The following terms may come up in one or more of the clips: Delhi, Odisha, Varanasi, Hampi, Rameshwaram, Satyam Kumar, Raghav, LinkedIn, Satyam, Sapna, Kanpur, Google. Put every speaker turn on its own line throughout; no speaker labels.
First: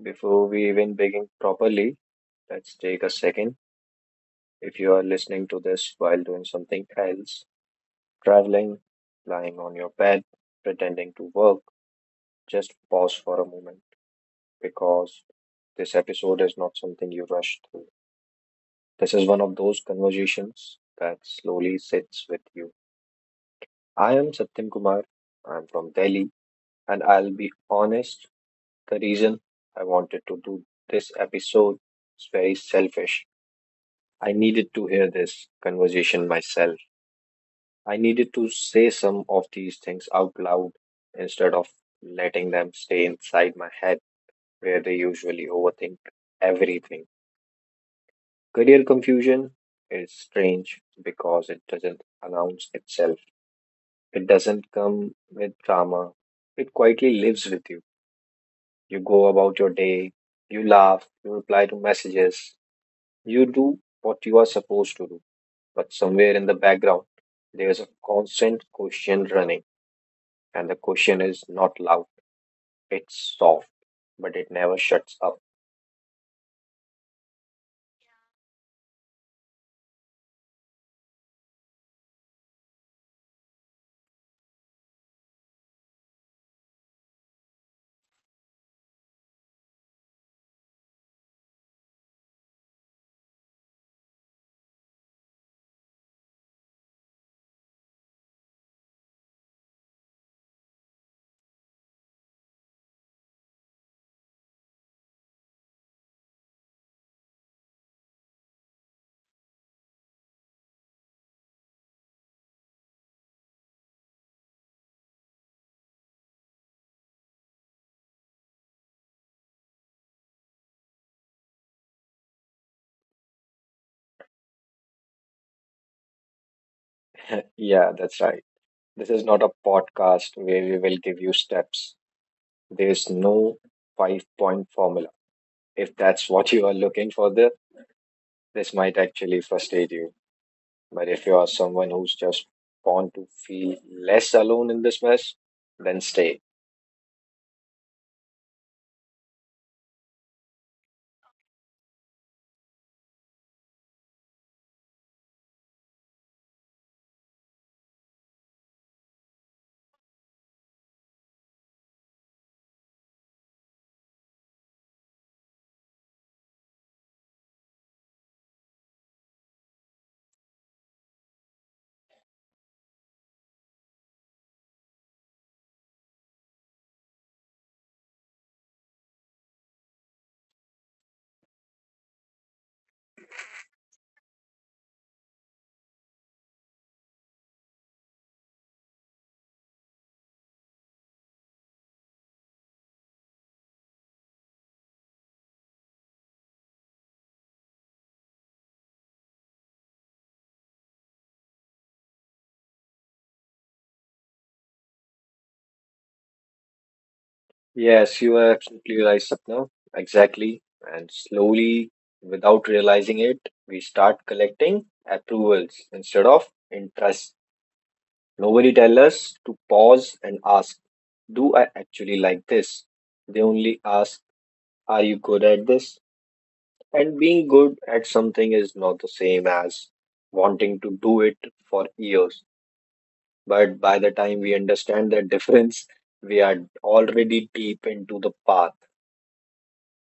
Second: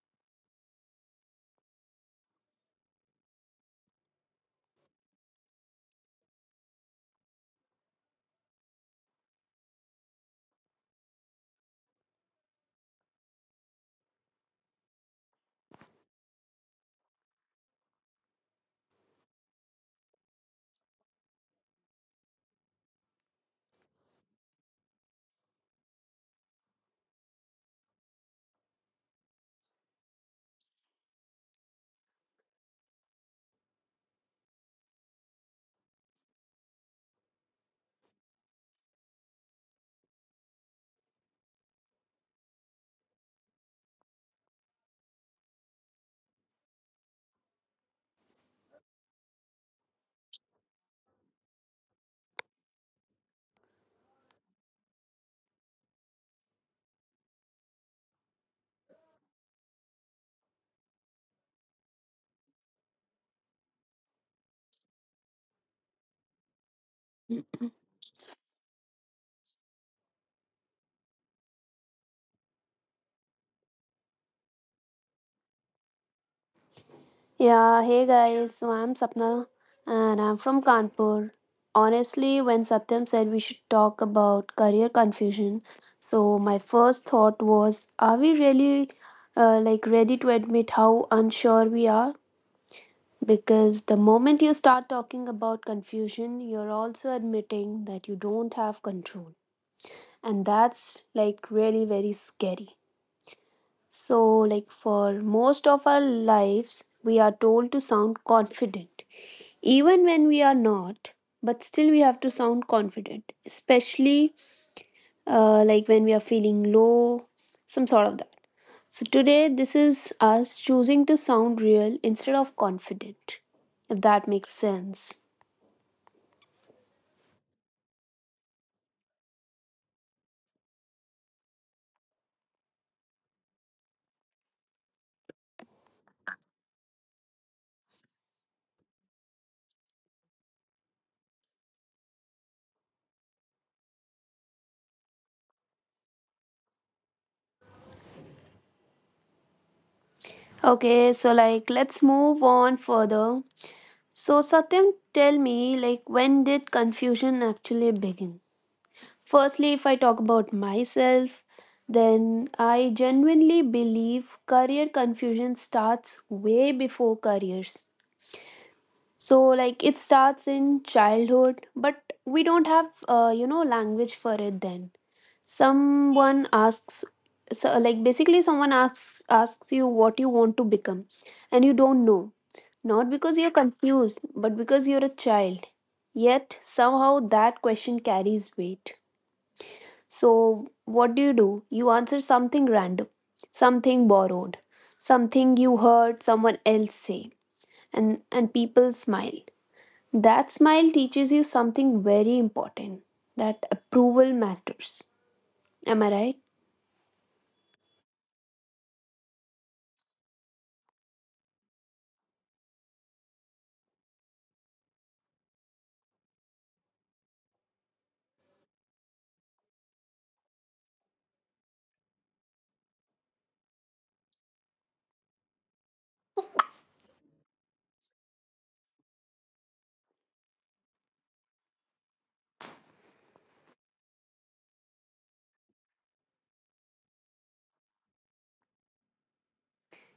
before we even begin properly, let's take a second. If you are listening to this while doing something else, traveling, lying on your bed, pretending to work, just pause for a moment because this episode is not something you rush through. This is one of those conversations that slowly sits with you. I am Satyam Kumar, I'm from Delhi, and I'll be honest, the reason I wanted to do this episode is very selfish. I needed to hear this conversation myself. I needed to say some of these things out loud instead of letting them stay inside my head where they usually overthink everything. Career confusion is strange because it doesn't announce itself, it doesn't come with drama, it quietly lives with you. You go about your day, you laugh, you reply to messages, you do what you are supposed to do. But somewhere in the background, there's a constant question running, and the question is not loud, it's soft, but it never shuts up.
Yeah, hey guys, so I'm Sapna and I'm from Kanpur. Honestly, when Satyam said we should talk about career confusion, so my first thought was, are we really like ready to admit how unsure we are? Because the moment you start talking about confusion, you're also admitting that you don't have control. And that's like really very scary. So, like for most of our lives, we are told to sound confident, even when we are not, but still we have to sound confident, especially like when we are feeling low, some sort of that. So, today, this is us choosing to sound real instead of confident, if that makes sense.
Yeah, that's right. This is not a podcast where we will give you steps. There's no five point formula. If that's what you are looking for, this might actually frustrate you. But if you are someone who's just born to feel less alone in this mess, then stay.
Okay, so like let's move on further. So, Satyam, tell me, like, when did confusion actually begin? Firstly, if I talk about myself, then I genuinely believe career confusion starts way before careers. So, like, it starts in childhood, but we don't have, you know, language for it then. Someone asks, so, like, basically, someone asks you what you want to become, and you don't know. Not because you're confused, but because you're a child. Yet, somehow, that question carries weight. So, what do? You answer something random, something borrowed, something you heard someone else say, and people smile. That smile teaches you something very important that approval matters. Am I right?
Yes, you are absolutely right, Sapna. Exactly. And slowly, without realizing it, we start collecting approvals instead of interest. Nobody tell us to pause and ask, do I actually like this? They only ask, are you good at this? And being good at something is not the same as wanting to do it for years. But by the time we understand that difference, we are already deep into the path.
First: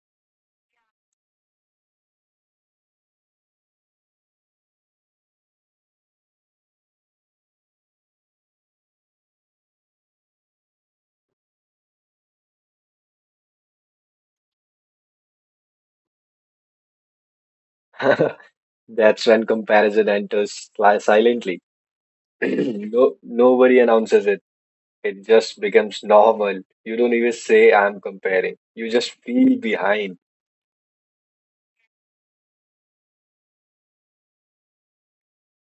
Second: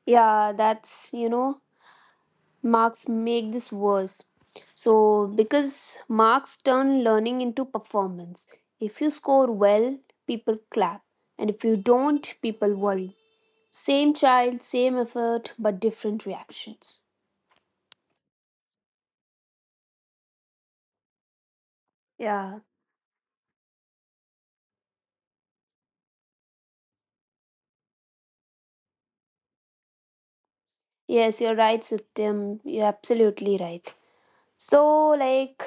Yeah, that's, you know, marks make this worse. So, because marks turn learning into performance. If you score well, people clap, and if you don't, people worry. Same child, same effort, but different reactions.
That's when comparison enters silently.
Yeah.
No, nobody announces it. It just becomes normal. You don't even say I'm comparing. You just feel behind.
Yes, you're right, Satyam. You're absolutely right. So, like,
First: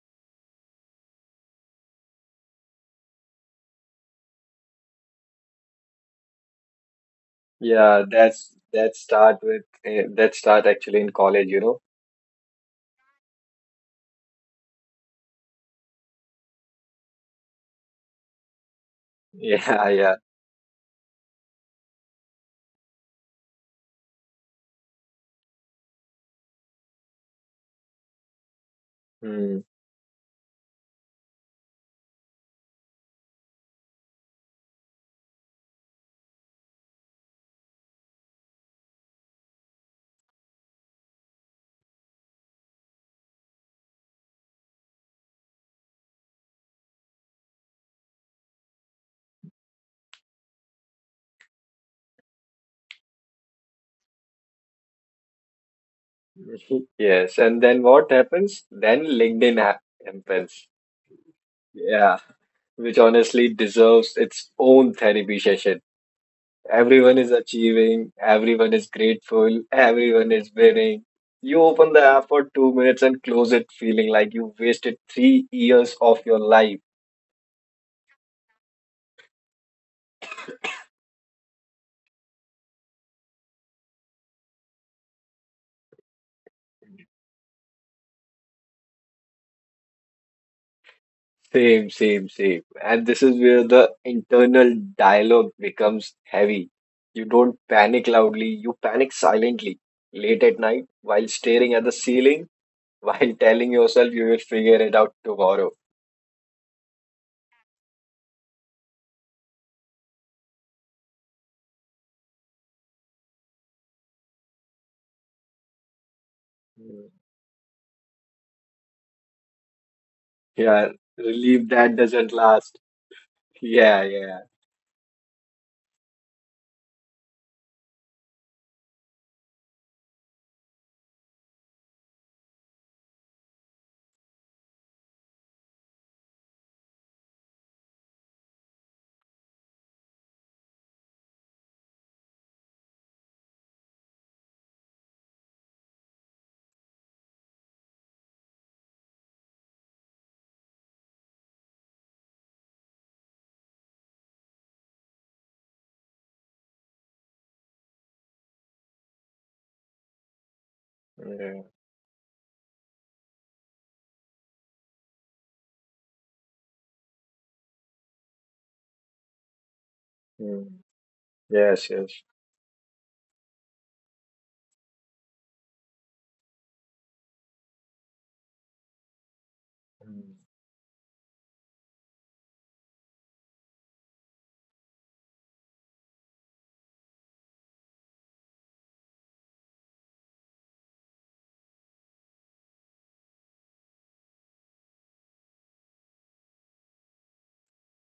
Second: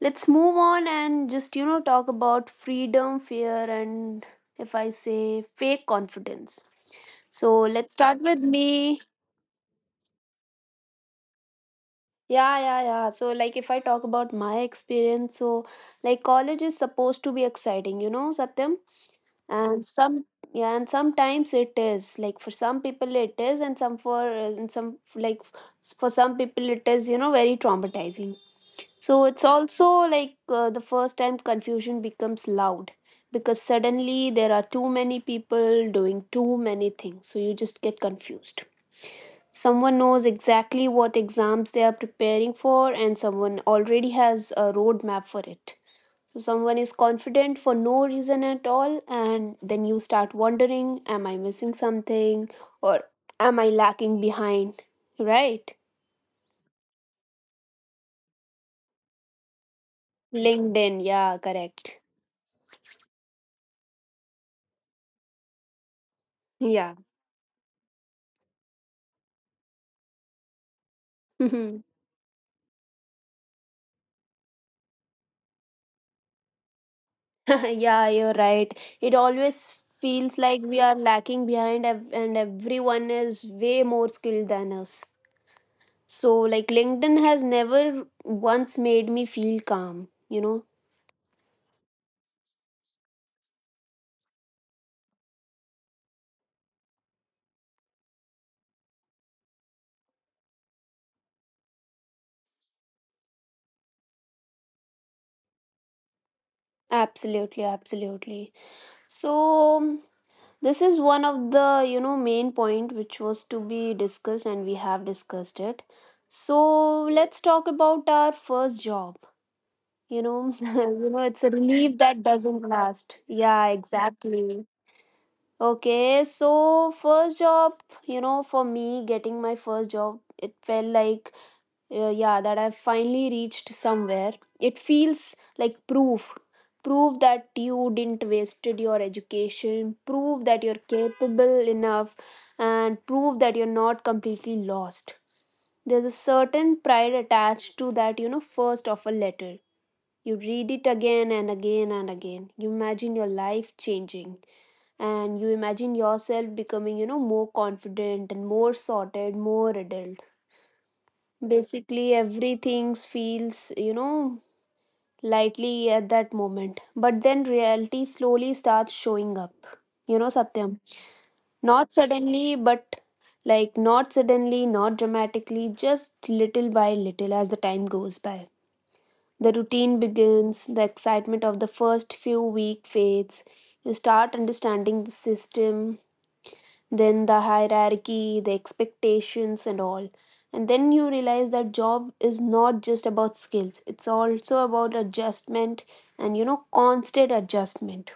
let's move on and just, you know, talk about freedom, fear, and if I say fake confidence. So, let's
Yeah,
start with
that
me.
start with that start actually in college, you know.
Yeah, yeah, yeah. So, like, if I talk about my experience, so, like, college is supposed to be exciting, you know, Satyam? And
Yeah, yeah.
some yeah, and sometimes it is, like for some people it is, and some like for some people it is, you know, very traumatizing. So it's
Hmm.
also like the first time confusion becomes loud, because suddenly there are too many people doing too many things, so you just get confused. Someone knows exactly what exams they are preparing for, and someone already has a roadmap for it. So someone is confident for no reason at all, and then you start wondering, am I missing something, or am I lacking behind? Right?
Yes, and then what happens? Then happens.
LinkedIn, yeah, correct.
Yeah, which honestly deserves its own therapy session.
Yeah.
Everyone is achieving, everyone is grateful, everyone is winning. You
Yeah,
open the app for 2 minutes and close it, feeling like you wasted 3 years of your life.
you're right. It always feels like we are lacking behind, and everyone is way more skilled than us. So, like, LinkedIn has never once made me feel calm, you know?
Same, same, same. And this is where the internal dialogue becomes heavy. You don't panic loudly, you panic silently. Late at night, while staring at the ceiling, while telling yourself you will figure it out tomorrow.
Absolutely, absolutely. So, this is one of the, you know, main point which was to be discussed and we have discussed it. So
Mm.
let's talk about our first job. You know,
Yeah,
you know, it's a
relief
relief
that
that
doesn't
doesn't
last.
last. Yeah,
Yeah, yeah.
exactly. Okay, so first job, you know, for me getting my first job, it felt like yeah, that I've finally reached somewhere. It feels like proof, proof that you didn't wasted your education, prove that you're capable enough, and prove that you're not completely lost. There's a certain pride attached to that, you know. First of a letter, you read it again and again and again. You imagine your life changing, and you imagine yourself becoming, you know, more confident and more sorted, more adult.
Yeah.
Basically, everything feels, you know, lightly at that moment. But then reality slowly starts showing up. You know, Satyam.
Mm. Yes,
Not
yes.
suddenly, but Like not suddenly, not dramatically, just little by little as the time goes by. The routine
Mm.
begins, the excitement of the first few week fades. You start understanding the system, then the hierarchy, the expectations, and all. And then you realize that job is not just about skills, it's also about adjustment, and you know, constant adjustment.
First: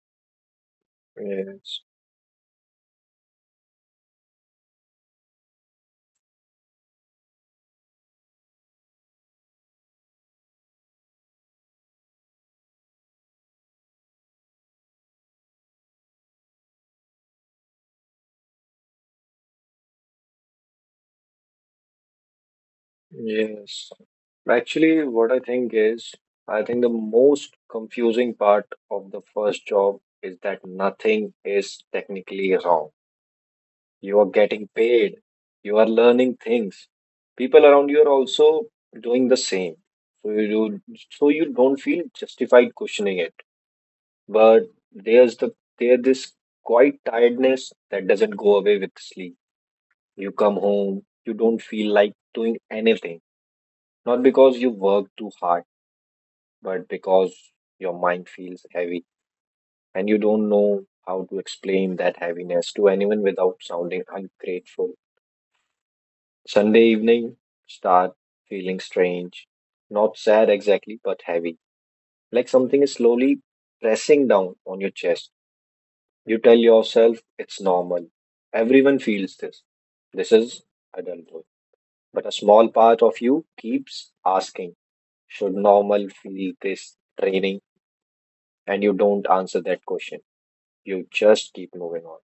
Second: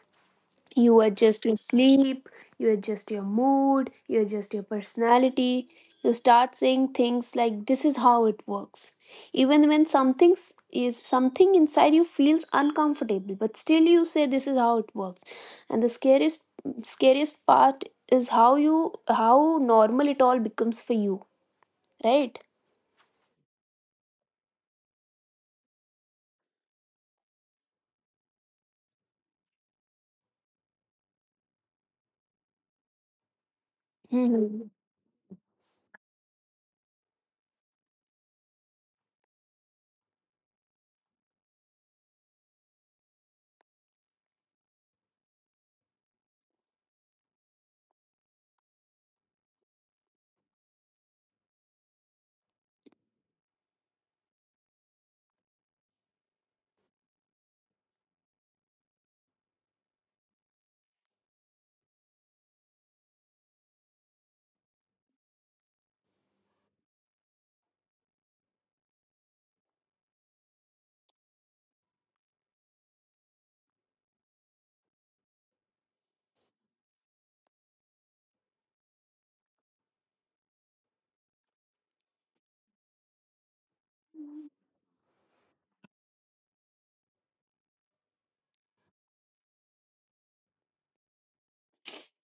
You adjust your
Yes,
sleep, you adjust your mood, you adjust your personality. You start saying things like this is how it works, even when something is, something inside you feels uncomfortable, but still you say this is how it works. And the scariest part is how you how normal it all becomes for you, right?
yes. Actually, what I think is, I think the most confusing part of the first job is that nothing is technically wrong. You are getting
Mhm.
paid, you are learning things. People around you are also doing the same. So you so you don't feel justified questioning it. But there's the there this quiet tiredness that doesn't go away with sleep. You come home, you don't feel like doing anything. Not because you work too hard, but because your mind feels heavy and you don't know how to explain that heaviness to anyone without sounding ungrateful. Sunday evening start feeling strange, not sad exactly, but heavy. Like something is slowly pressing down on your chest. You tell yourself it's normal. Everyone feels this. This is adulthood. But a small part of you keeps asking, should normal feel this training? And you don't answer that question. You just keep moving on.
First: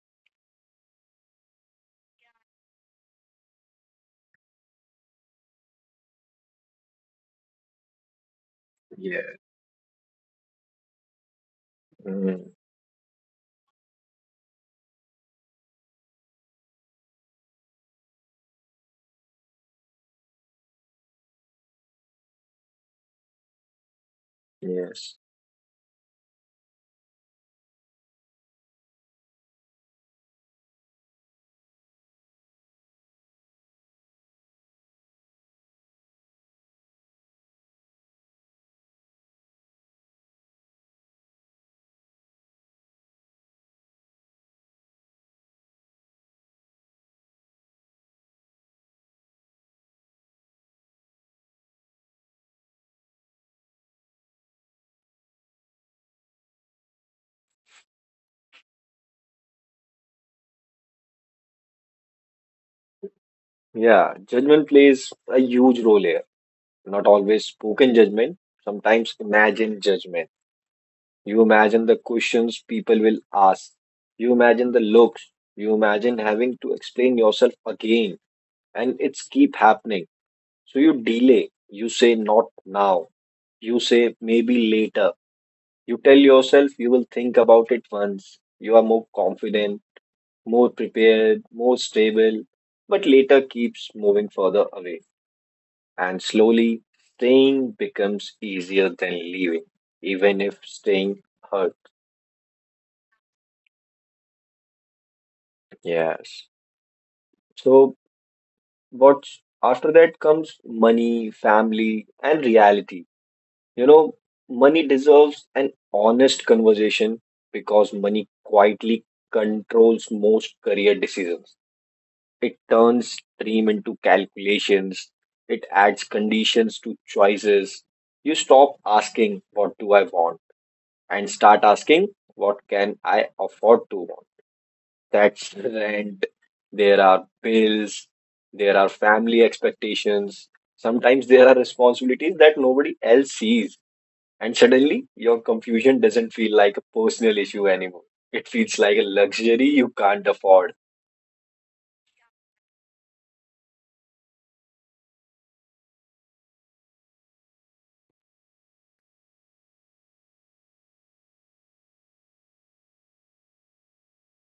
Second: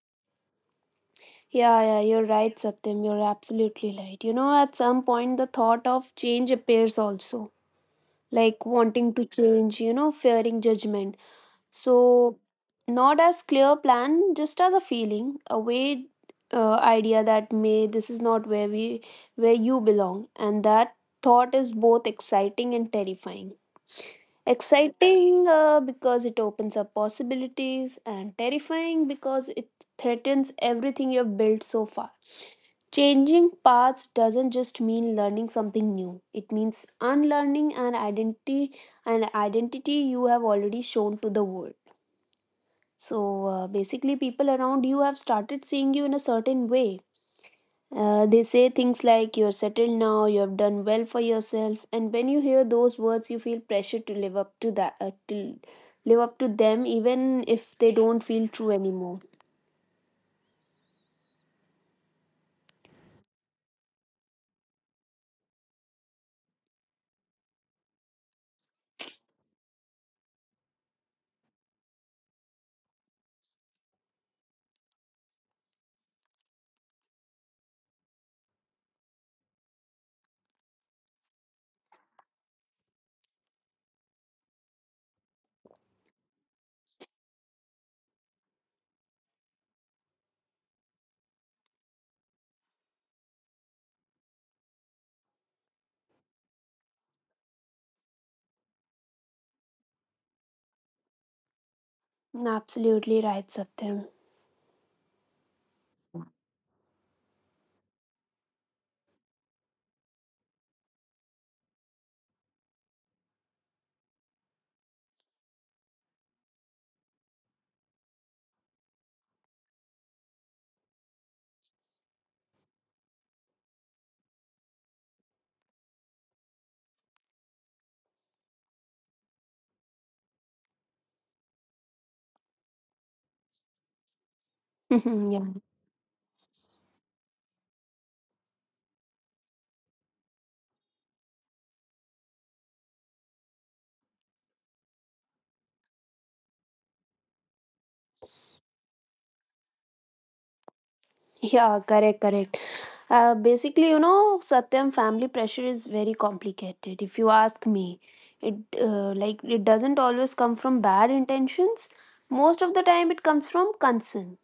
Yeah, yeah, you're right, Satyam. You're absolutely right. You know, at some point, the thought of change appears also, like wanting
Yeah.
to change, you know, fearing judgment. So,
Mm,
not as clear plan, just as a feeling, a way, idea that may this is not where we where you belong, and that thought is both exciting and terrifying.
yes.
Exciting because it opens up possibilities, and terrifying because it threatens everything you have built so far. Changing paths doesn't just mean learning something new. It means unlearning an identity, an identity you have already shown to the world. So basically people around you have started seeing you in a certain way. They say things like, "You're settled now, you have done well for yourself." And when you hear those words, you feel pressure to live up to that, to live up to them, even if they don't feel true anymore.
Yeah, judgment plays a huge role here. Not always spoken judgment, sometimes imagined judgment. You imagine the questions people will ask. You imagine the looks. You imagine having to explain yourself again. And it's keep happening. So you delay. You say not now. You say maybe later. You tell yourself you will think about it once. You are more confident, more prepared, more stable, but later keeps moving further away. And slowly, staying becomes easier than leaving, even if staying hurt.
Mm, absolutely right, Satyam.
Yes. So, what's after that comes money, family, and reality. You know, money deserves an honest conversation because money quietly controls most career decisions. It turns dream into calculations. It adds conditions to choices. You stop asking, what do I want? And start asking, what can I afford to want?
Yeah.
That's rent. There are bills. There are family expectations. Sometimes there are responsibilities that nobody else sees. And suddenly, your confusion doesn't feel like a personal issue anymore. It feels like a luxury you can't afford.
Yeah, correct, correct. Basically, you know, Satyam, family pressure is very complicated. If you ask me, it like it doesn't always come from bad intentions. Most of the time, it comes from concern.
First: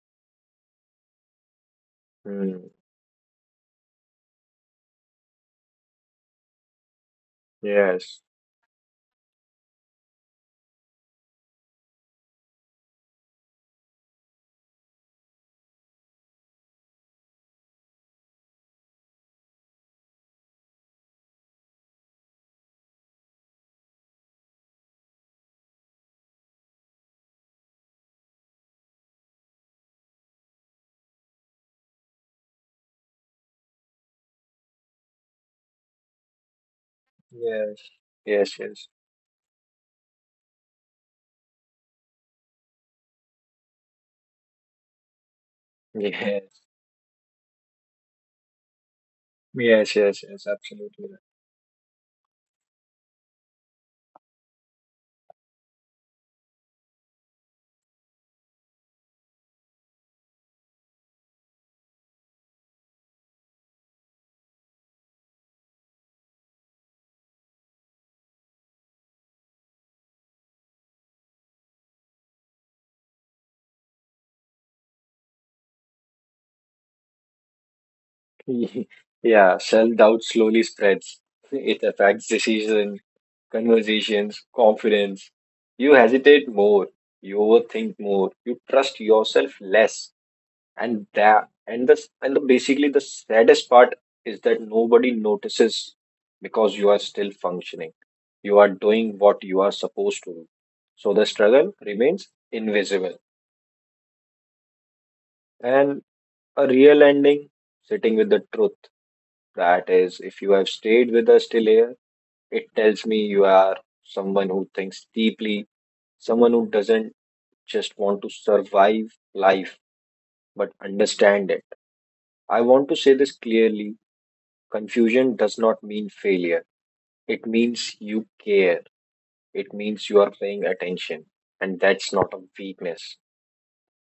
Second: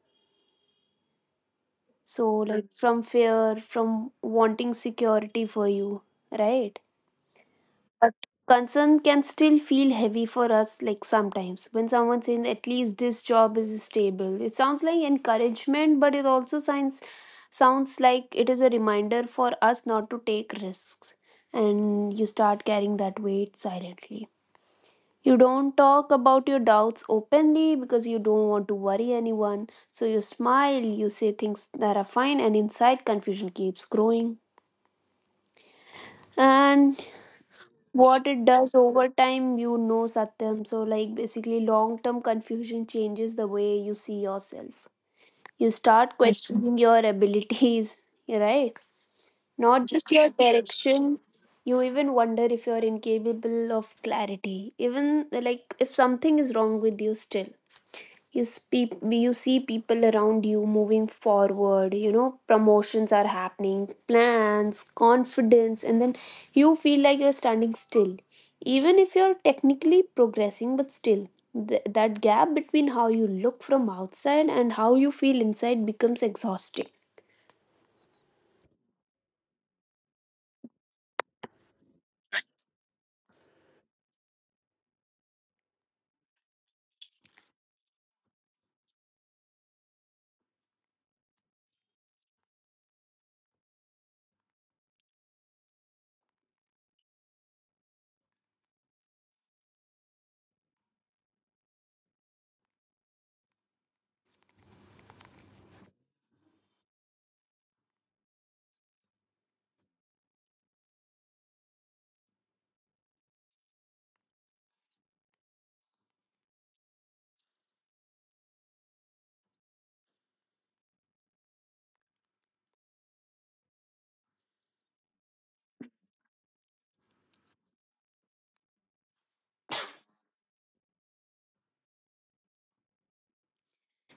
So, like,
Hmm.
mm, from fear, from wanting security for you, right?
Yes.
Concern can still feel heavy for us, like sometimes when someone says, at least this job is stable. It sounds like encouragement, but it also sounds like it is a reminder for us not to take risks. And you start carrying that weight silently. You don't talk about your doubts openly because you don't want to worry anyone. So you smile, you say things that are fine, and inside confusion keeps growing. And
Yes,
what it
yes,
does
yes,
over time, you know, Satyam. So, like, basically, long term confusion changes the way you see yourself. You start
yes,
questioning your abilities, right? Not
yes,
just
yes,
your
yes, absolutely
direction. You even wonder if you're incapable of clarity, even like if something is wrong with you. Still you see people around you moving forward, you know, promotions are happening, plans, confidence, and then you feel like you're standing still, even if you're technically progressing, but still that gap between how you look from outside and how you feel inside becomes exhausting.
right. Yeah, self-doubt slowly spreads. It affects decision, conversations, confidence. You hesitate more, you overthink more, you trust yourself less, and that and the, basically the saddest part is that nobody notices because you are still functioning. You are doing what you are supposed to do. So the struggle remains invisible. And a real ending, sitting with the truth. That is, if you have stayed with us till here, it tells me you are someone who thinks deeply, someone who doesn't just want to survive life but understand it. I want to say this clearly: confusion does not mean failure, it means you care, it means you are paying attention, and that's not a weakness.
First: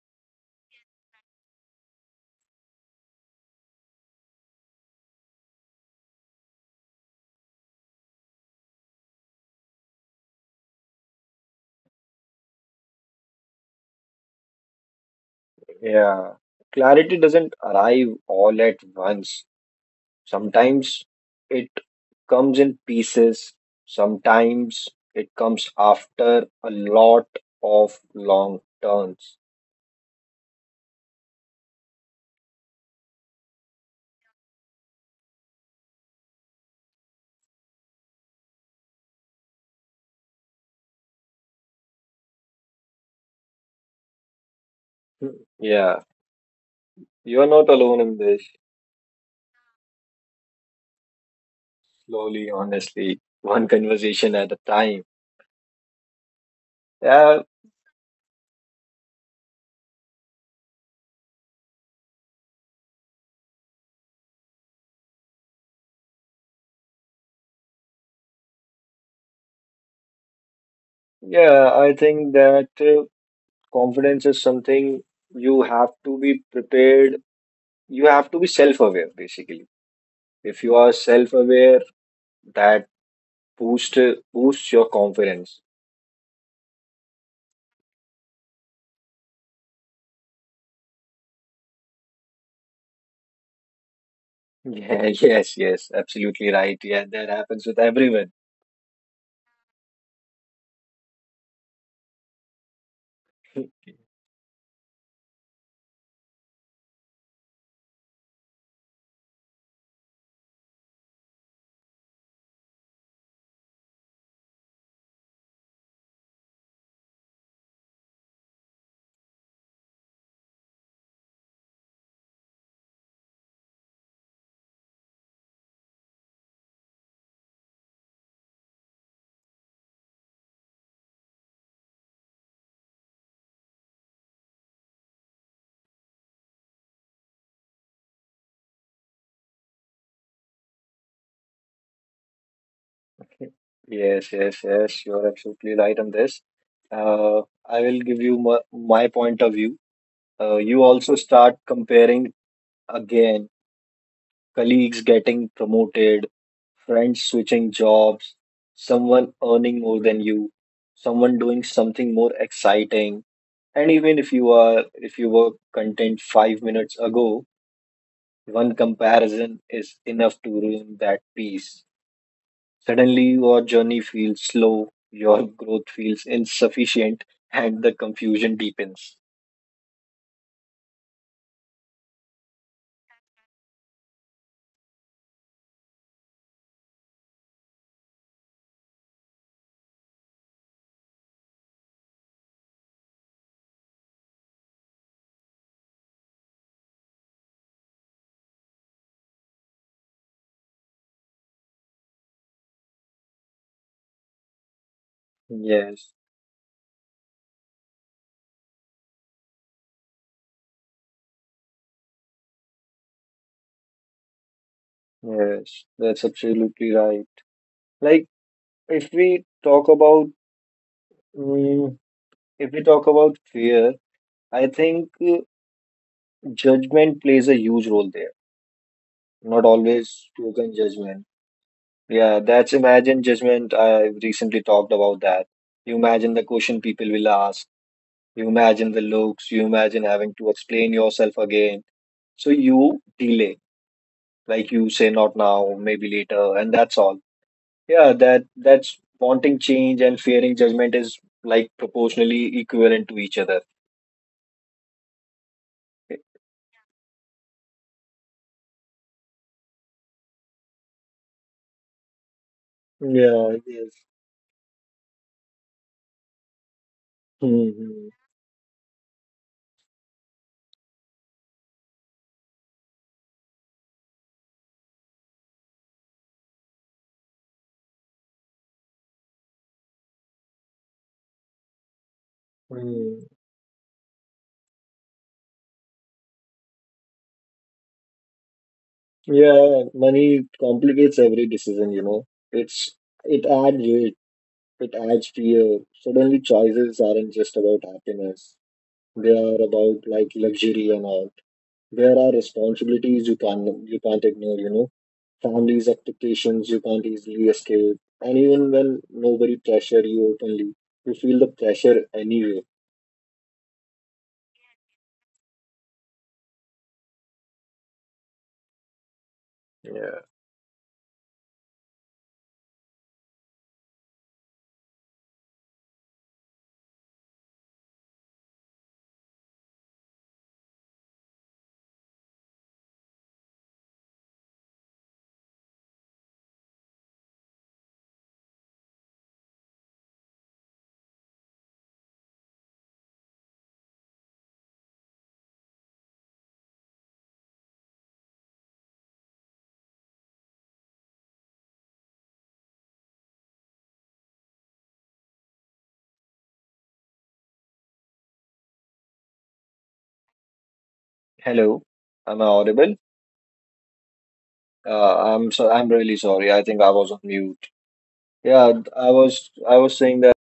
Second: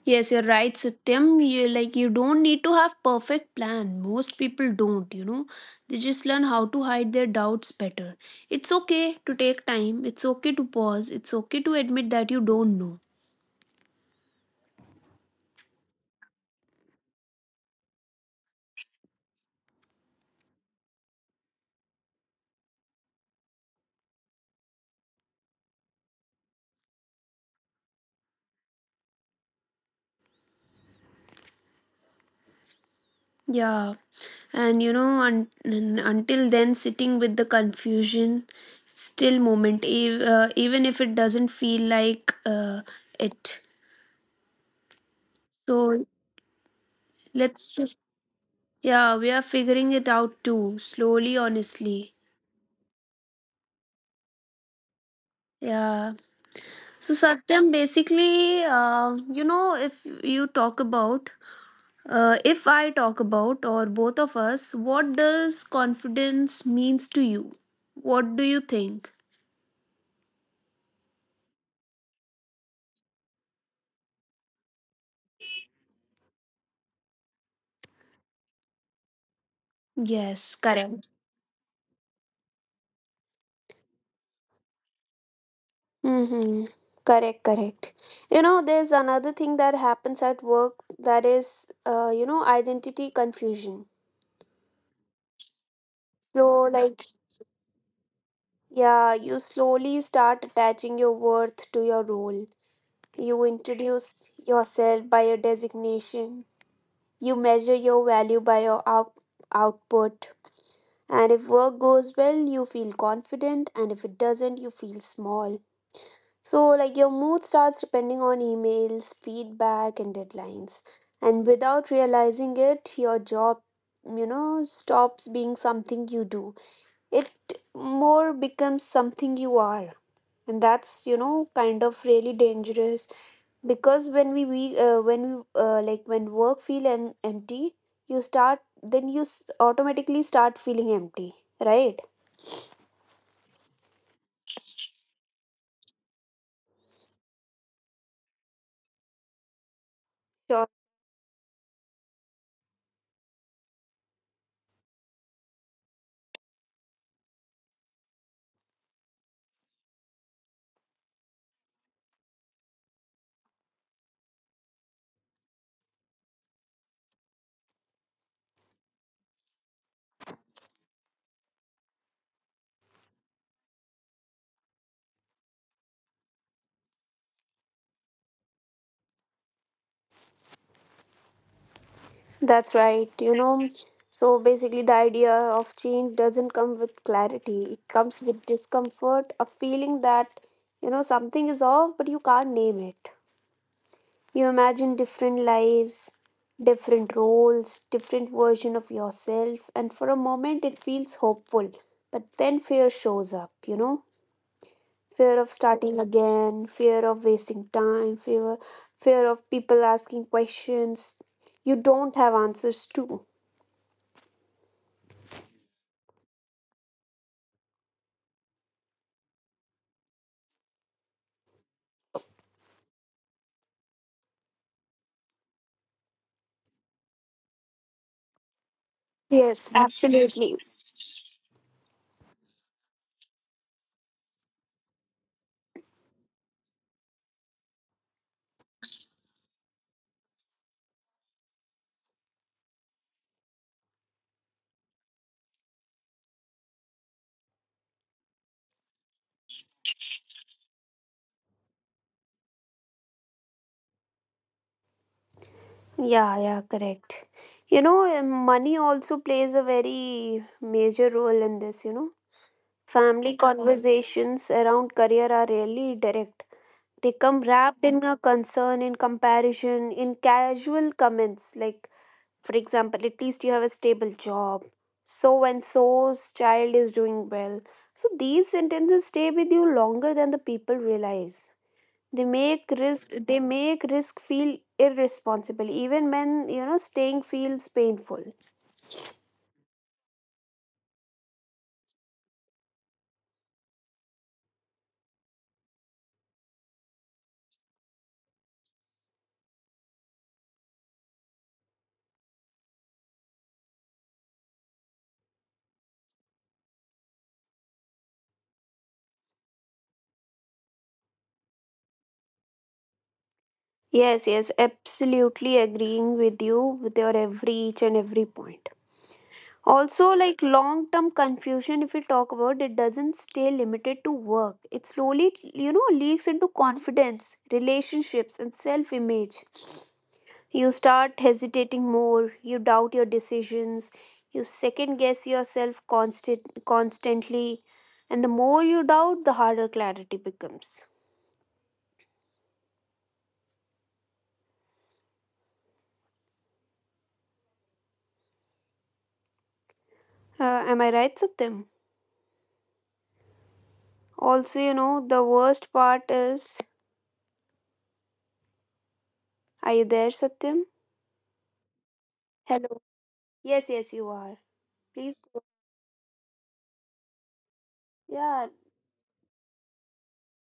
Yes, you're right, Satyam. You like you don't need to have perfect plan. Most people don't, you know. They just learn how to hide their doubts better. It's okay to take time. It's okay to pause. It's okay to admit that you don't know.
Yeah, clarity doesn't arrive all at once. Sometimes it comes in pieces, sometimes it comes after a lot of long turns.
Yeah, and you know, until then, sitting with the confusion, still moment, even if it doesn't feel like it.
Hmm.
So
Yeah, you are not
let's,
alone in this.
yeah, we are figuring it out too, slowly, honestly.
Slowly, honestly, one conversation at a time.
Yeah. So,
Yeah,
Satyam, basically, you know, if I talk about, or both of us, what does confidence means to you? What do you think?
yeah, I think that confidence is something you have to be prepared. You have to be self-aware, basically.
Yes,
If you are
correct.
self-aware, that boost boosts your confidence.
Mm-hmm. Correct, correct. You know, there's another thing that happens at work, that is, you know, identity confusion.
Yeah, yes, yes, absolutely
So,
right.
like,
Yeah, that happens with everyone.
yeah, you slowly start attaching your worth to your role. You introduce yourself by your designation. You measure your value by your output. And if work goes well, you feel confident. And if it doesn't, you feel small. So, like, your mood starts depending on emails, feedback, and deadlines. And without realizing it, your job, you know, stops being something you do. It more becomes something you are, and that's, you know, kind of really dangerous, because when we when we like when work feel empty, you start, then you automatically start feeling empty, right?
Yes, yes, yes. You're absolutely right on this. Uh, I will give you my point of view.
Sure.
You also start comparing again, colleagues getting promoted, friends switching jobs, someone earning more than you, someone doing something more exciting. And even if if you were content 5 minutes ago, one comparison is enough to ruin that peace. Suddenly, your journey feels slow, your growth feels insufficient, and the confusion deepens.
That's right, you know. So basically the idea of change doesn't come with clarity, it comes with discomfort, a feeling that, you know, something is off but you can't name it. You imagine different lives, different roles, different version of yourself, and for a moment it feels hopeful, but then fear shows up, you know? Fear of starting
Yes,
again, fear of wasting time, fear of people asking questions you don't have answers to.
yes, that's absolutely right. Like, if we talk about, mm, if we talk about fear, I think judgment plays a huge role there. Not
Yes,
always
absolutely.
spoken judgment. Yeah, that's imagined judgment. I recently talked about that. You imagine the question people will ask. You imagine the looks, you imagine having to explain yourself again. So you delay, like you say, not now, maybe later, and that's all. Yeah, that's wanting change and fearing judgment is like proportionally equivalent to each other.
Yeah, yeah, correct. You know, money also plays a very major role in this, you know. Family
Yeah, yes.
conversations around career are rarely direct. They come
Hmm.
wrapped in
Hmm.
a concern, in comparison, in casual comments. Like, for example, at least you have a stable job. So and so's child is doing well. So these sentences stay with you longer than the people realize. They make risk. They make risk feel irresponsible, even when you know staying feels painful.
Yeah, money complicates every decision, you know. It adds weight, it adds fear. Suddenly choices aren't just about happiness. They are about like luxury and all. There are responsibilities you can't ignore, you know, family's expectations you can't easily escape, and even when nobody pressure you openly, you feel the pressure anyway.
Yes, yes, absolutely agreeing with you with your every each and every point. Also,
Yeah.
like, long term confusion, if we talk about it, doesn't stay limited to work. It slowly, leaks into confidence, relationships, and self image. You start hesitating more. You doubt your decisions. You second guess yourself constantly. And the more you doubt, the harder clarity becomes. Am I right, Satyam? Also, the worst part is... Are you there, Satyam?
Hello. Am I
Hello.
audible?
Yes, yes, you are. Please go.
I'm really sorry. I think I was on mute.
Yeah.
Yeah, I was I was saying that.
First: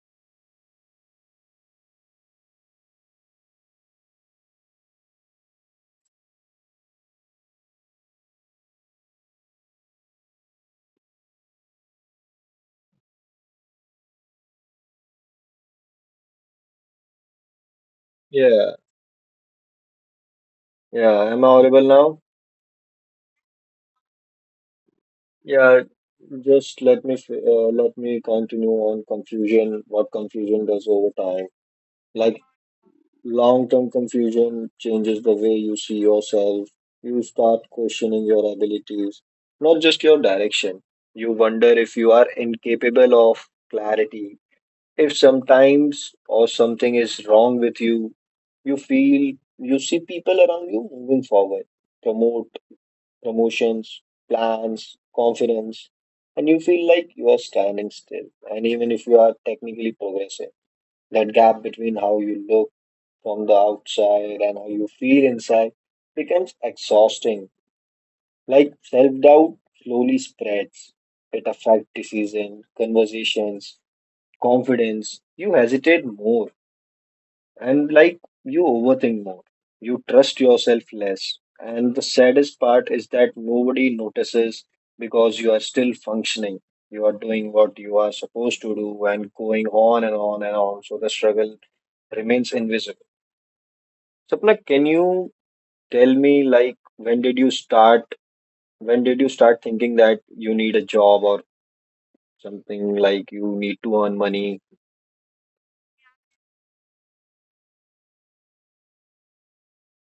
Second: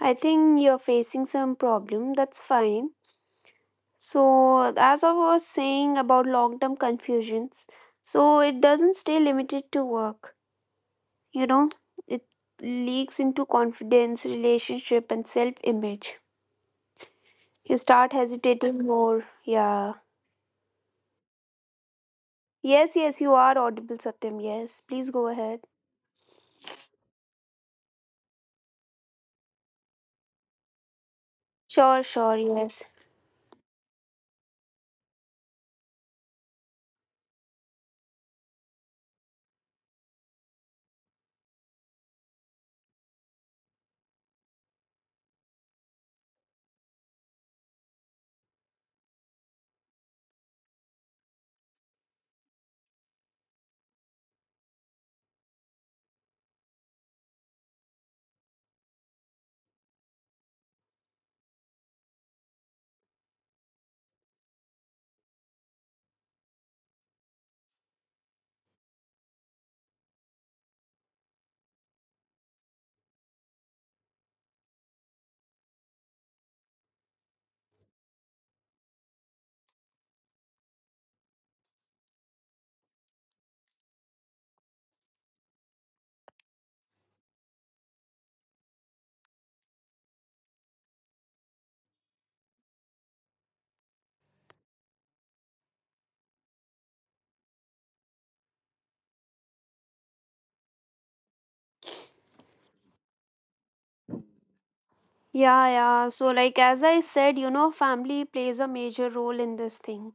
I think you're facing some problem. That's fine. So, as I was saying about long term confusions, so it doesn't stay limited to work, you know, it leaks into confidence, relationship, and self image. You start
Yeah.
hesitating more. Yeah.
Yeah. Am I audible now?
Yes, yes, you are audible, Satyam. Yes, please go ahead.
Yeah. Just let me let me continue on confusion, what confusion does over time.
Sure, sure,
Like,
yes.
long term confusion changes the way you see yourself. You start questioning your abilities, not just your direction. You wonder if you are incapable of clarity, if sometimes or something is wrong with you. You feel you see people around you moving forward, promote promotions, plans, confidence, and you feel like you are standing still. And even if you are technically progressing, that gap between how you look from the outside and how you feel inside becomes exhausting. Like self doubt slowly spreads. It affects decision, conversations, confidence. You hesitate more and like you overthink more. You trust yourself less. And the saddest part is that nobody notices because you are still functioning. You are doing what you are supposed to do and going on and on and on. So the struggle remains invisible. Sapna, can you tell me like when did you start? When did you start thinking that you need a job or something like you need to earn money?
Yeah, yeah. So, like, as I said, you know, family plays a major role in this thing,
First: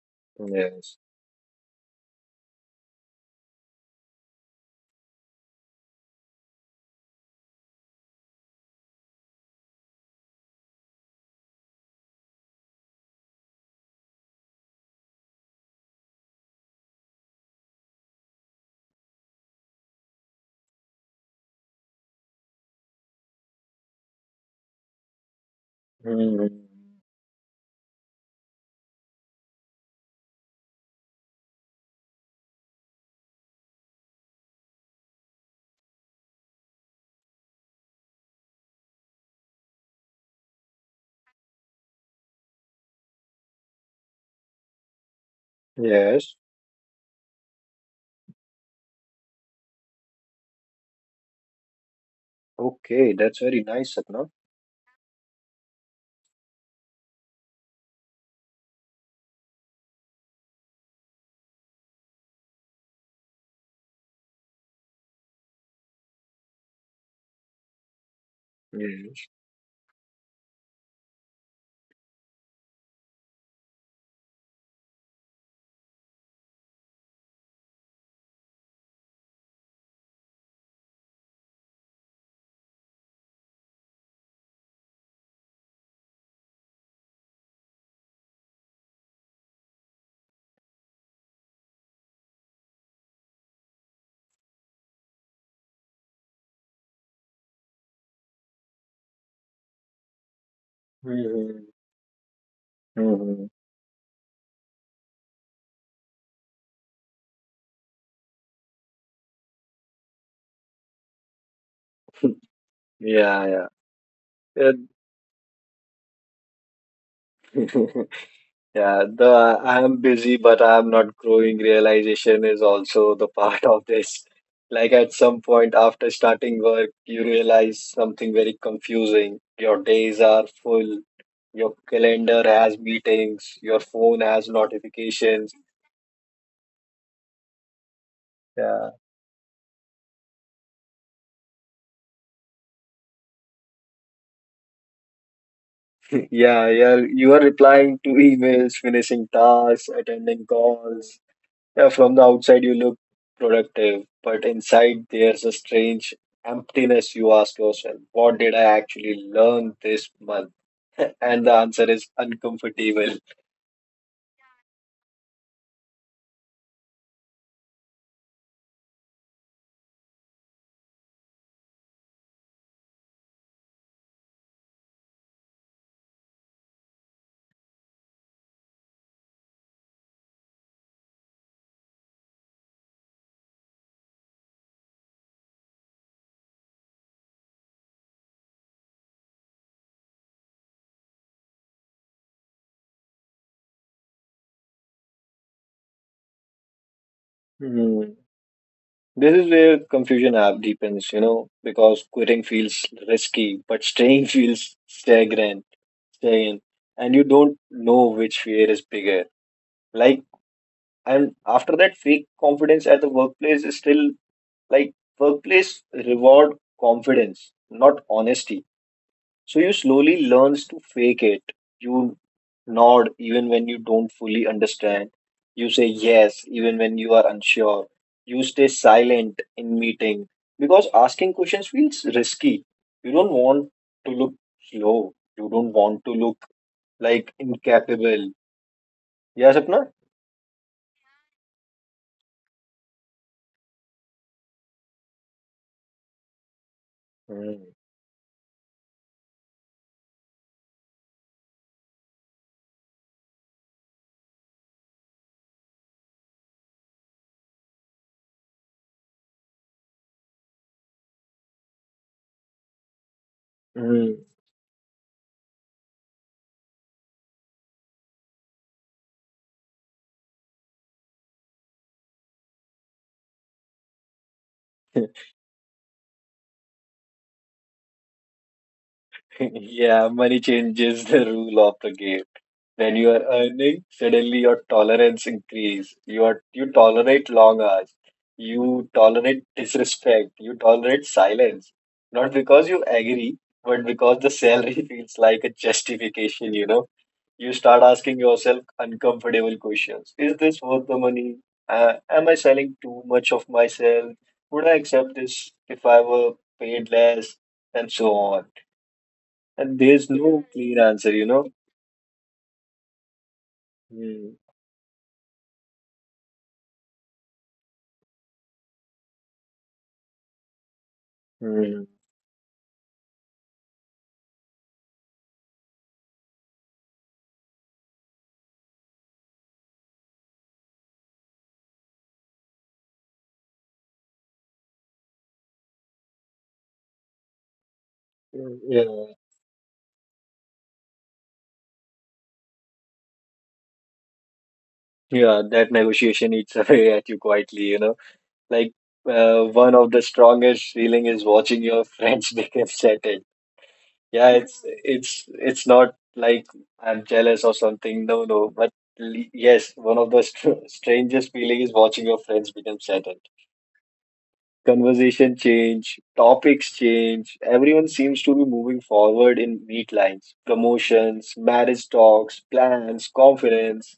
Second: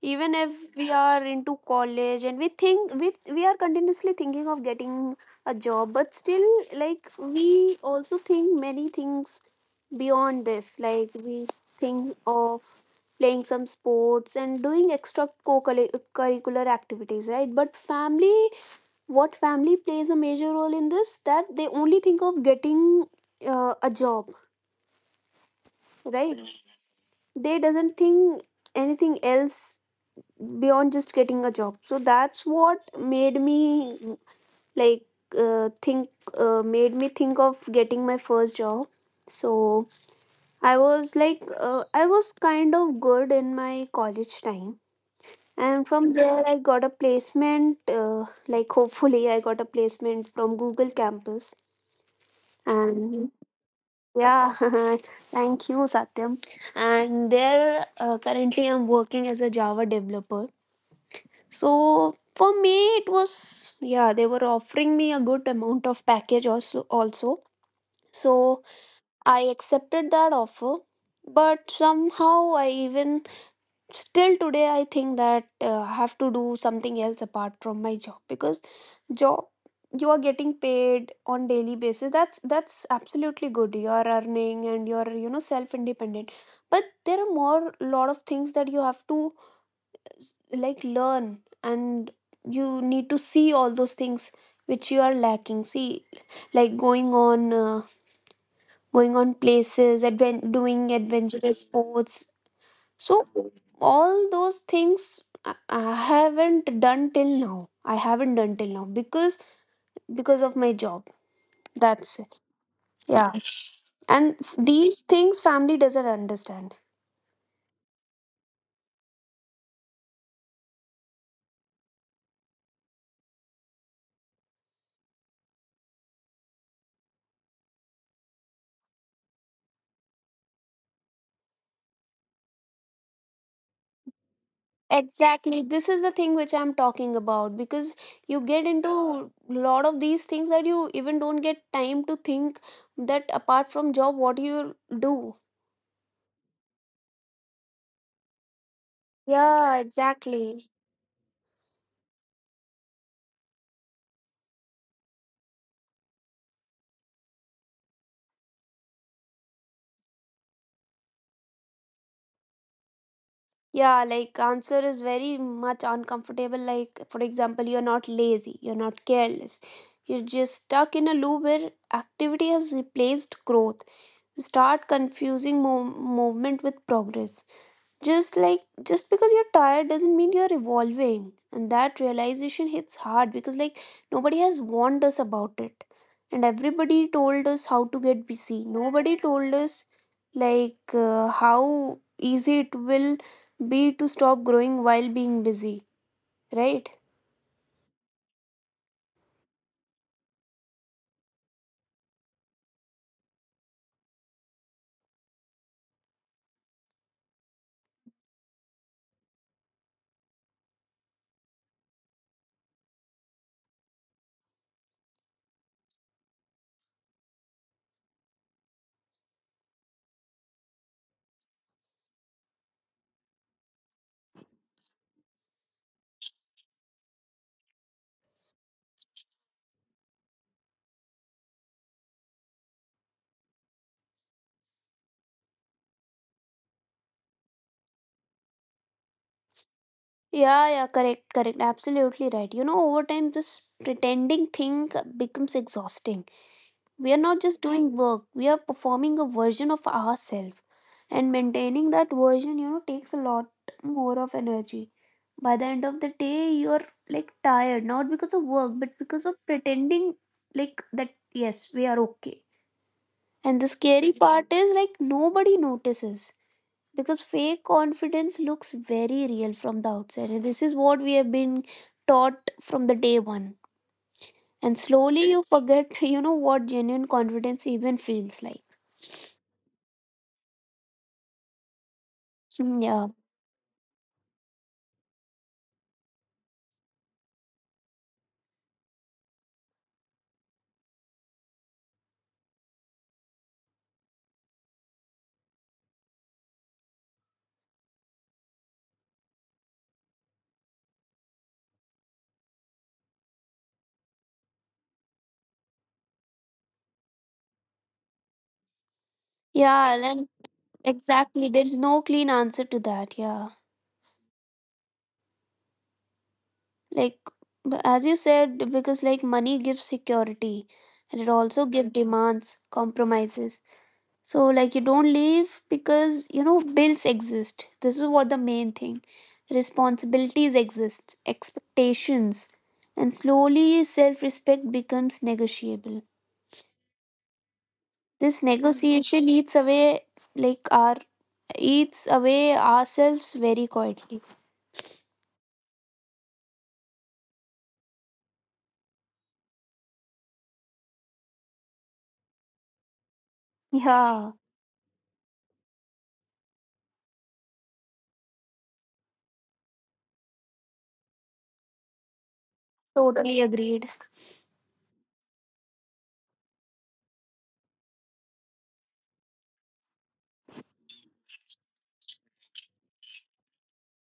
even if we
Yes.
are into college, and we think we are continuously thinking of getting a job. But still, like, we also think many things beyond this. Like, we think of playing some sports and doing extra co-curricular activities, right? But family, what family plays a major role in this, that they only think of getting a job, right?
Hmm.
They doesn't think anything else beyond just getting a job. So that's what made me, like think made me think of getting my first job. So I was kind of good in my college time, and from
Yes.
there I got a placement, like, hopefully I got a placement from Google campus.
Okay,
And
that's very nice, Sapna.
yeah, thank you, Satyam. And there, currently I'm working as a Java developer. So for me, it was, yeah, they were offering me a good amount of package also. So
Yes.
I accepted that offer. But somehow I, even still today, I think that I have to do something else apart from my job. Because job, you are getting paid on daily basis. That's absolutely good. You are earning and you're, self independent. But there are more lot of things that you have to, like, learn. And you need to see all those things which you are lacking, see. Like going on, going on places, doing adventurous
Hmm.
sports. So
Hmm.
all those things, I haven't done till now. I haven't done till now, because of my job. That's it. Yeah.
Yeah,
And
yeah.
these things family doesn't understand.
Yeah. Yeah, the I'm busy, but I'm not growing realization is also the part of this. Like at some point after starting work, you realize something very confusing. Your days are full, your calendar has meetings, your phone has notifications.
Exactly. This is the thing which I'm talking about, because you get
Yeah,
into lot of these things, that you even don't get time to think that apart from job what you do.
yeah, yeah. You are replying to emails, finishing
Yeah,
tasks, attending
exactly.
calls. Yeah, from the outside you look productive, but inside there's a strange emptiness. You ask yourself, what did I actually learn this month? And the answer is uncomfortable.
Yeah, like answer is very much uncomfortable. Like, for example, you're not lazy, you're not careless. You're just stuck in a loop where activity has replaced growth. You start confusing movement with progress. Just like just because you're tired doesn't mean you're evolving. And that realization hits hard, because like nobody has warned us about it. And everybody told us how to get busy. Nobody told us, like, how easy it will be to stop growing while being busy, right?
Hmm. This is where confusion app deepens, you know, because quitting feels risky, but staying feels stagnant, and you don't know which fear is bigger. Like, and after that, fake confidence at the workplace is still Like workplace reward confidence, not honesty. So you slowly learns to fake it. You nod even when you don't fully understand. You say yes even when you are unsure. You stay silent in meeting because asking questions feels risky. You don't want to look slow. You don't want to look like incapable. Yeah, Sapna?
Yeah, yeah, correct, correct. Absolutely right. You know, over time, this pretending thing becomes exhausting. We are not just
Mm.
doing work, we are performing a version of ourselves. And maintaining that version, takes a lot more of energy. By the end of the day, you're, like, tired, not because of work, but because of pretending like that, yes, we are okay. And the scary
Mm.
part is, like, nobody notices, because fake confidence looks very real from the outside. And this is what we have been taught from the day one. And slowly you forget, what genuine confidence even feels like.
Yeah, money changes the rule of the game.
Mm,
When
yeah.
you are earning, suddenly your tolerance increase, you tolerate long hours, you tolerate disrespect, you tolerate silence, not because you agree, but because the salary feels like a justification, you know. You start asking yourself uncomfortable questions. Is this worth the money? uh, am I selling too much of myself? Would I accept this if I were paid less? And so on. And
Yeah,
there's
and
no clear answer, you
exactly.
know.
There's no clean answer to that. Yeah.
Hmm.
Like, as you said, because like money gives security and it also
Hmm.
gives demands, compromises. So, like, you don't leave, because, bills exist. This is what the main thing. Responsibilities exist, expectations, and slowly self respect becomes negotiable. This
Yeah,
negotiation eats away, like, our eats away ourselves very quietly.
yeah, that negotiation eats away at you quietly, you know. Like One of the strongest feeling is watching your friends become settled.
Yeah,
Yeah, it's not like I'm jealous or something. No, no, but yes, one of the strangest feeling is watching your friends become settled.
totally agreed.
Conversation change, topics change. Everyone seems to be moving forward in neat lines. Promotions, marriage talks, plans, confidence,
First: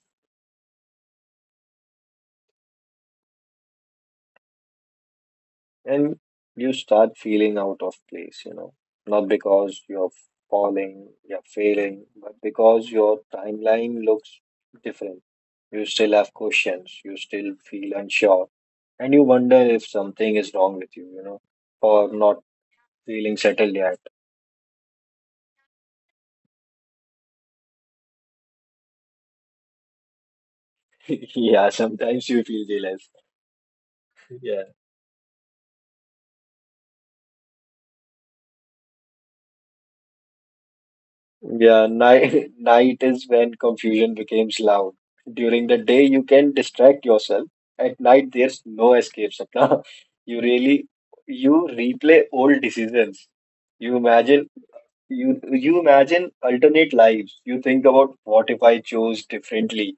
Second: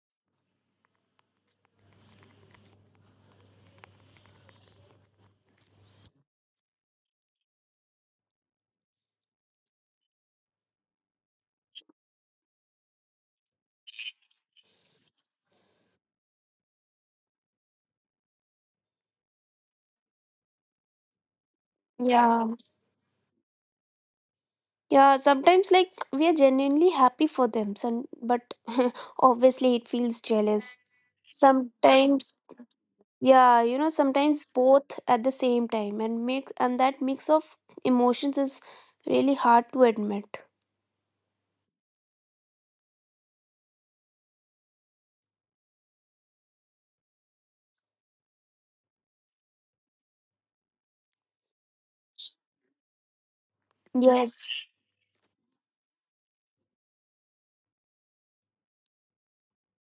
and you start feeling out of place, you know, not because you're failing, but because your timeline looks different. You still have questions, you still feel unsure, and you wonder if something is wrong with you, you know, or not
Yeah,
feeling settled yet.
yeah. Sometimes, like, we are genuinely happy for them, some, but obviously, it feels jealous.
Yeah, sometimes
Sometimes,
you feel jealous.
yeah, sometimes
Yeah.
both at the same time, and that mix of emotions is really hard to admit.
Yeah, night night is when confusion becomes loud. During the day, you can distract yourself. At night, there's no escape, Sapna. You really you replay old decisions. You
Yes,
imagine, you imagine alternate lives. You think about, what if I chose differently?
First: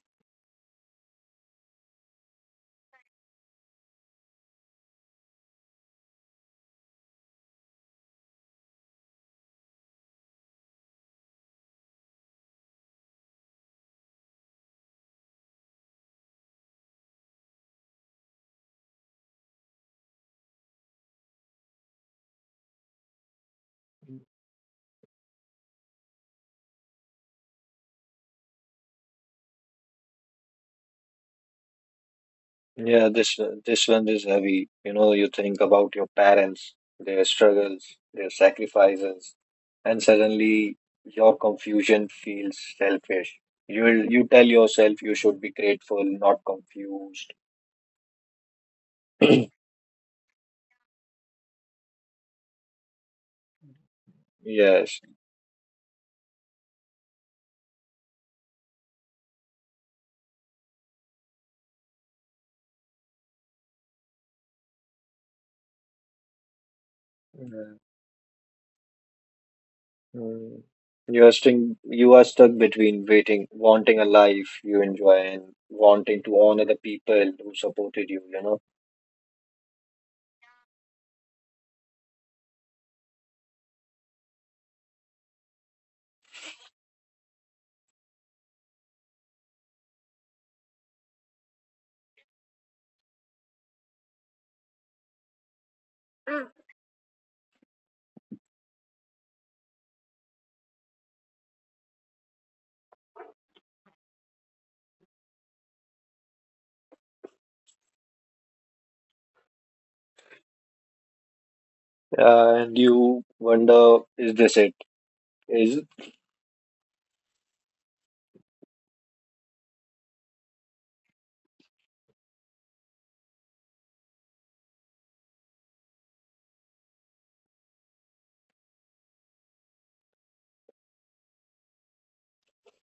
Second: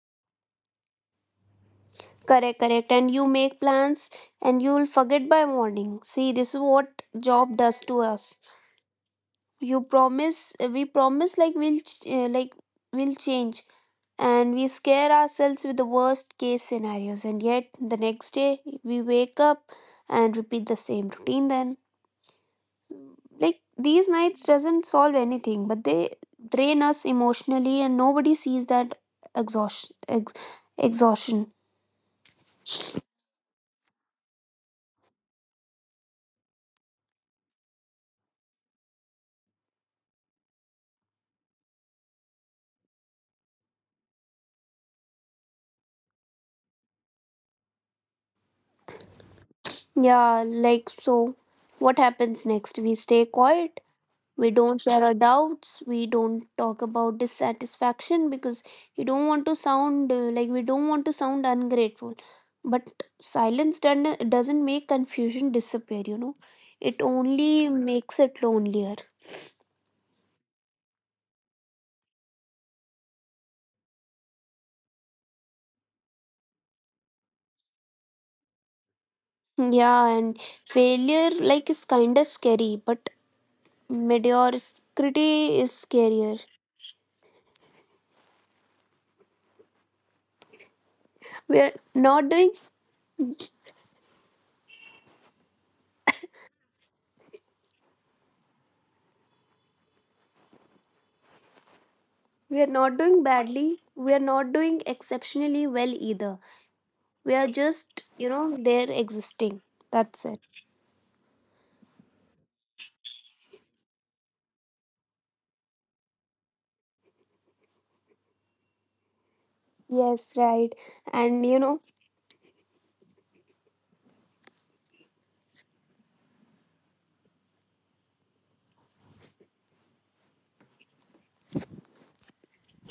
correct, correct. And you make plans, and you'll forget by morning. See, this is what job does to us. You promise, we promise, like we'll change, and we scare ourselves with the worst case scenarios, and yet the next day we wake up and repeat the same routine. Then, like, these nights doesn't solve anything, but they drain us emotionally, and nobody sees that exhaustion. Exhaustion.
Yeah, this one is heavy. You know, you think about your parents, their struggles, their sacrifices, and suddenly your confusion feels selfish. You tell yourself you should be grateful, not confused.
Yeah, like, so, what happens next? We stay quiet. We don't
Yes.
share our doubts. We don't talk about dissatisfaction, because you don't want to sound like we don't want to sound ungrateful. But silence done, doesn't make confusion disappear, it only
Yeah.
makes it lonelier.
Mm. You are stuck. You are stuck between waiting, wanting a life you enjoy, and wanting to honor the people who supported you, you know.
Yeah. And failure, like, is kind of scary, but mediocrity is scarier. We're not doing we're not doing badly, we're not doing exceptionally well either. We are just, there existing. That's it.
Yeah, and you wonder, is this it? Is—
Yes, right. And.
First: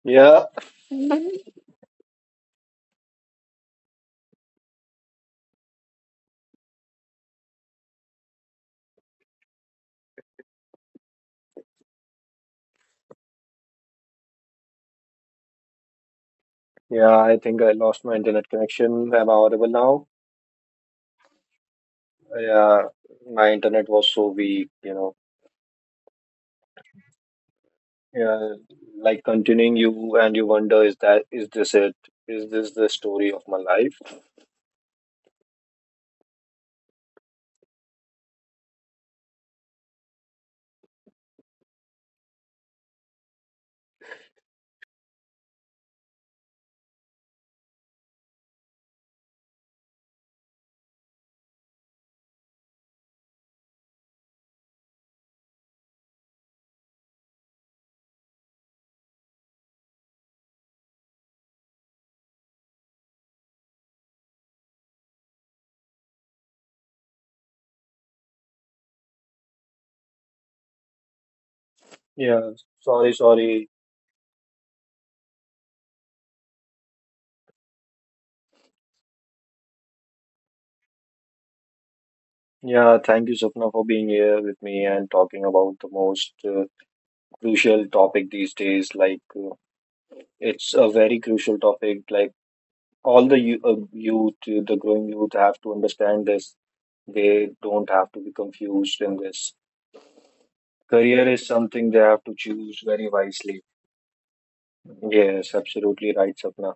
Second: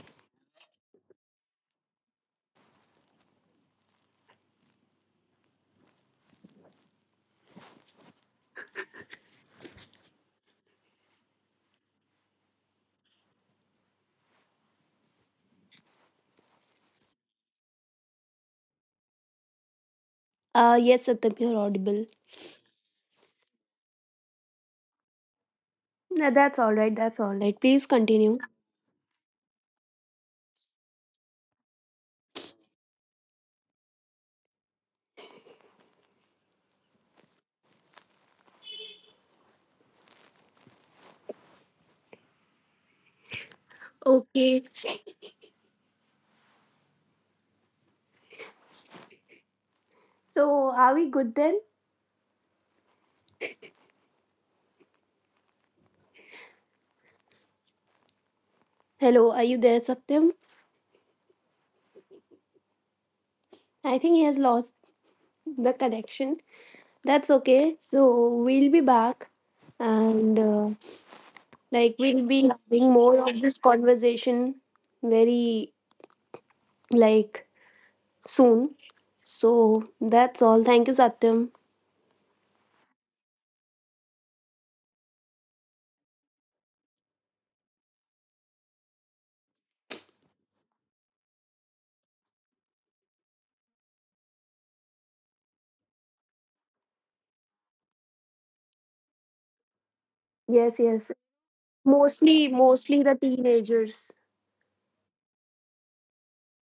yeah, yeah, I think I lost my internet connection. Am I audible now?
Yes, Satyam, you're audible.
Yeah, my internet was so weak, you know.
No, that's all right. That's all right. Right, please continue.
Yeah, like, continuing, you and you wonder, is this it? Is this the story of my life?
Okay. So, are we good then? Hello, are you there, Satyam? I think he has lost the connection. That's okay. So we'll be back, and like, we'll be
Yeah,
having
sorry,
more of this
sorry.
conversation very, like, soon. So that's all. Thank you, Satyam.
Yeah, thank you, Sapna, for being here with me and talking about the most crucial topic these days. It's a very crucial topic. Like, all the youth, the growing youth, have to understand this. They don't have to be confused in this.
Yes, yes.
Career is something they have to
Mostly,
choose
mostly
very
the
wisely.
teenagers.
Yes, absolutely right, Sapna.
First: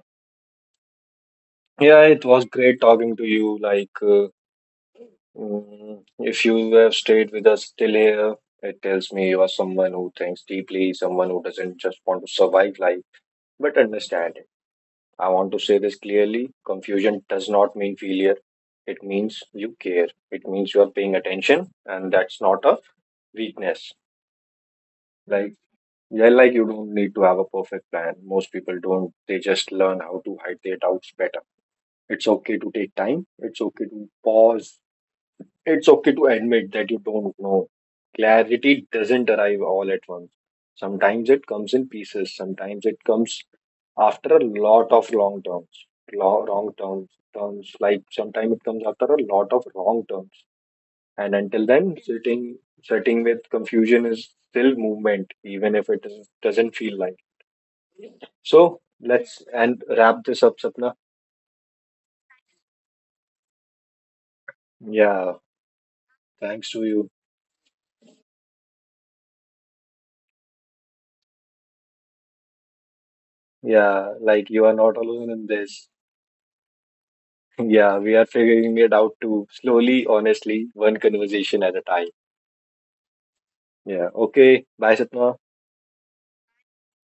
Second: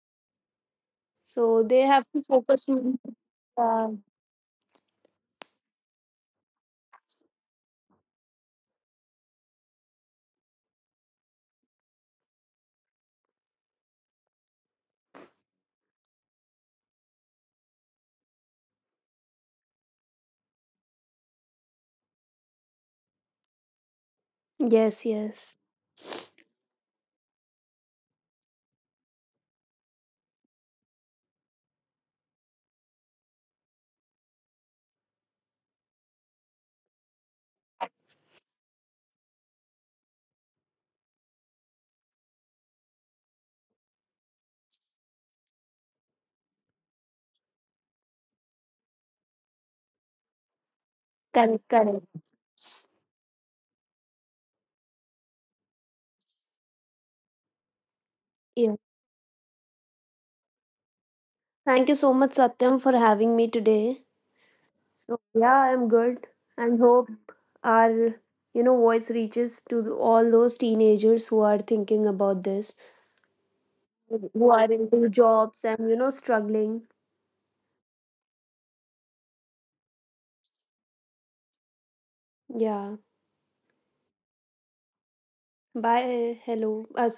So they
Yeah,
have to
it was
focus
great
on.
talking to you.
Uh,
If you have stayed with us till here, it tells me you are someone who thinks deeply, someone who doesn't just want to survive life, but understand it. I want to say this clearly: confusion does not mean failure. It means you care. It means you are paying attention, and that's not a weakness.
yes,
Like,
yes.
yeah, like, you don't need to have a perfect plan. Most people don't. They just learn how to hide their doubts better. It's okay to take time. It's okay to pause, it's okay to admit that you don't know. Clarity doesn't arrive all at once. Sometimes it comes in pieces, sometimes it comes after a lot of wrong terms. Sometimes it comes after a lot of wrong terms. And
Correct,
until then,
correct.
sitting with confusion is still movement, even if it is, doesn't feel like.
Yeah.
So let's and wrap this up, Sapna.
Thank you so much, Satyam, for having me today. So
Yeah,
yeah, I'm good,
thanks
and
to
hope
you.
our, voice reaches to all those teenagers who are thinking about this,
Yeah,
who
like, you
are
are not
into
alone in
jobs
this.
and, struggling.
Yeah, we are figuring it out too, slowly, honestly, one conversation at a time.
Yeah.
Yeah. Okay. Bye, Sapna.
Bye. Hello.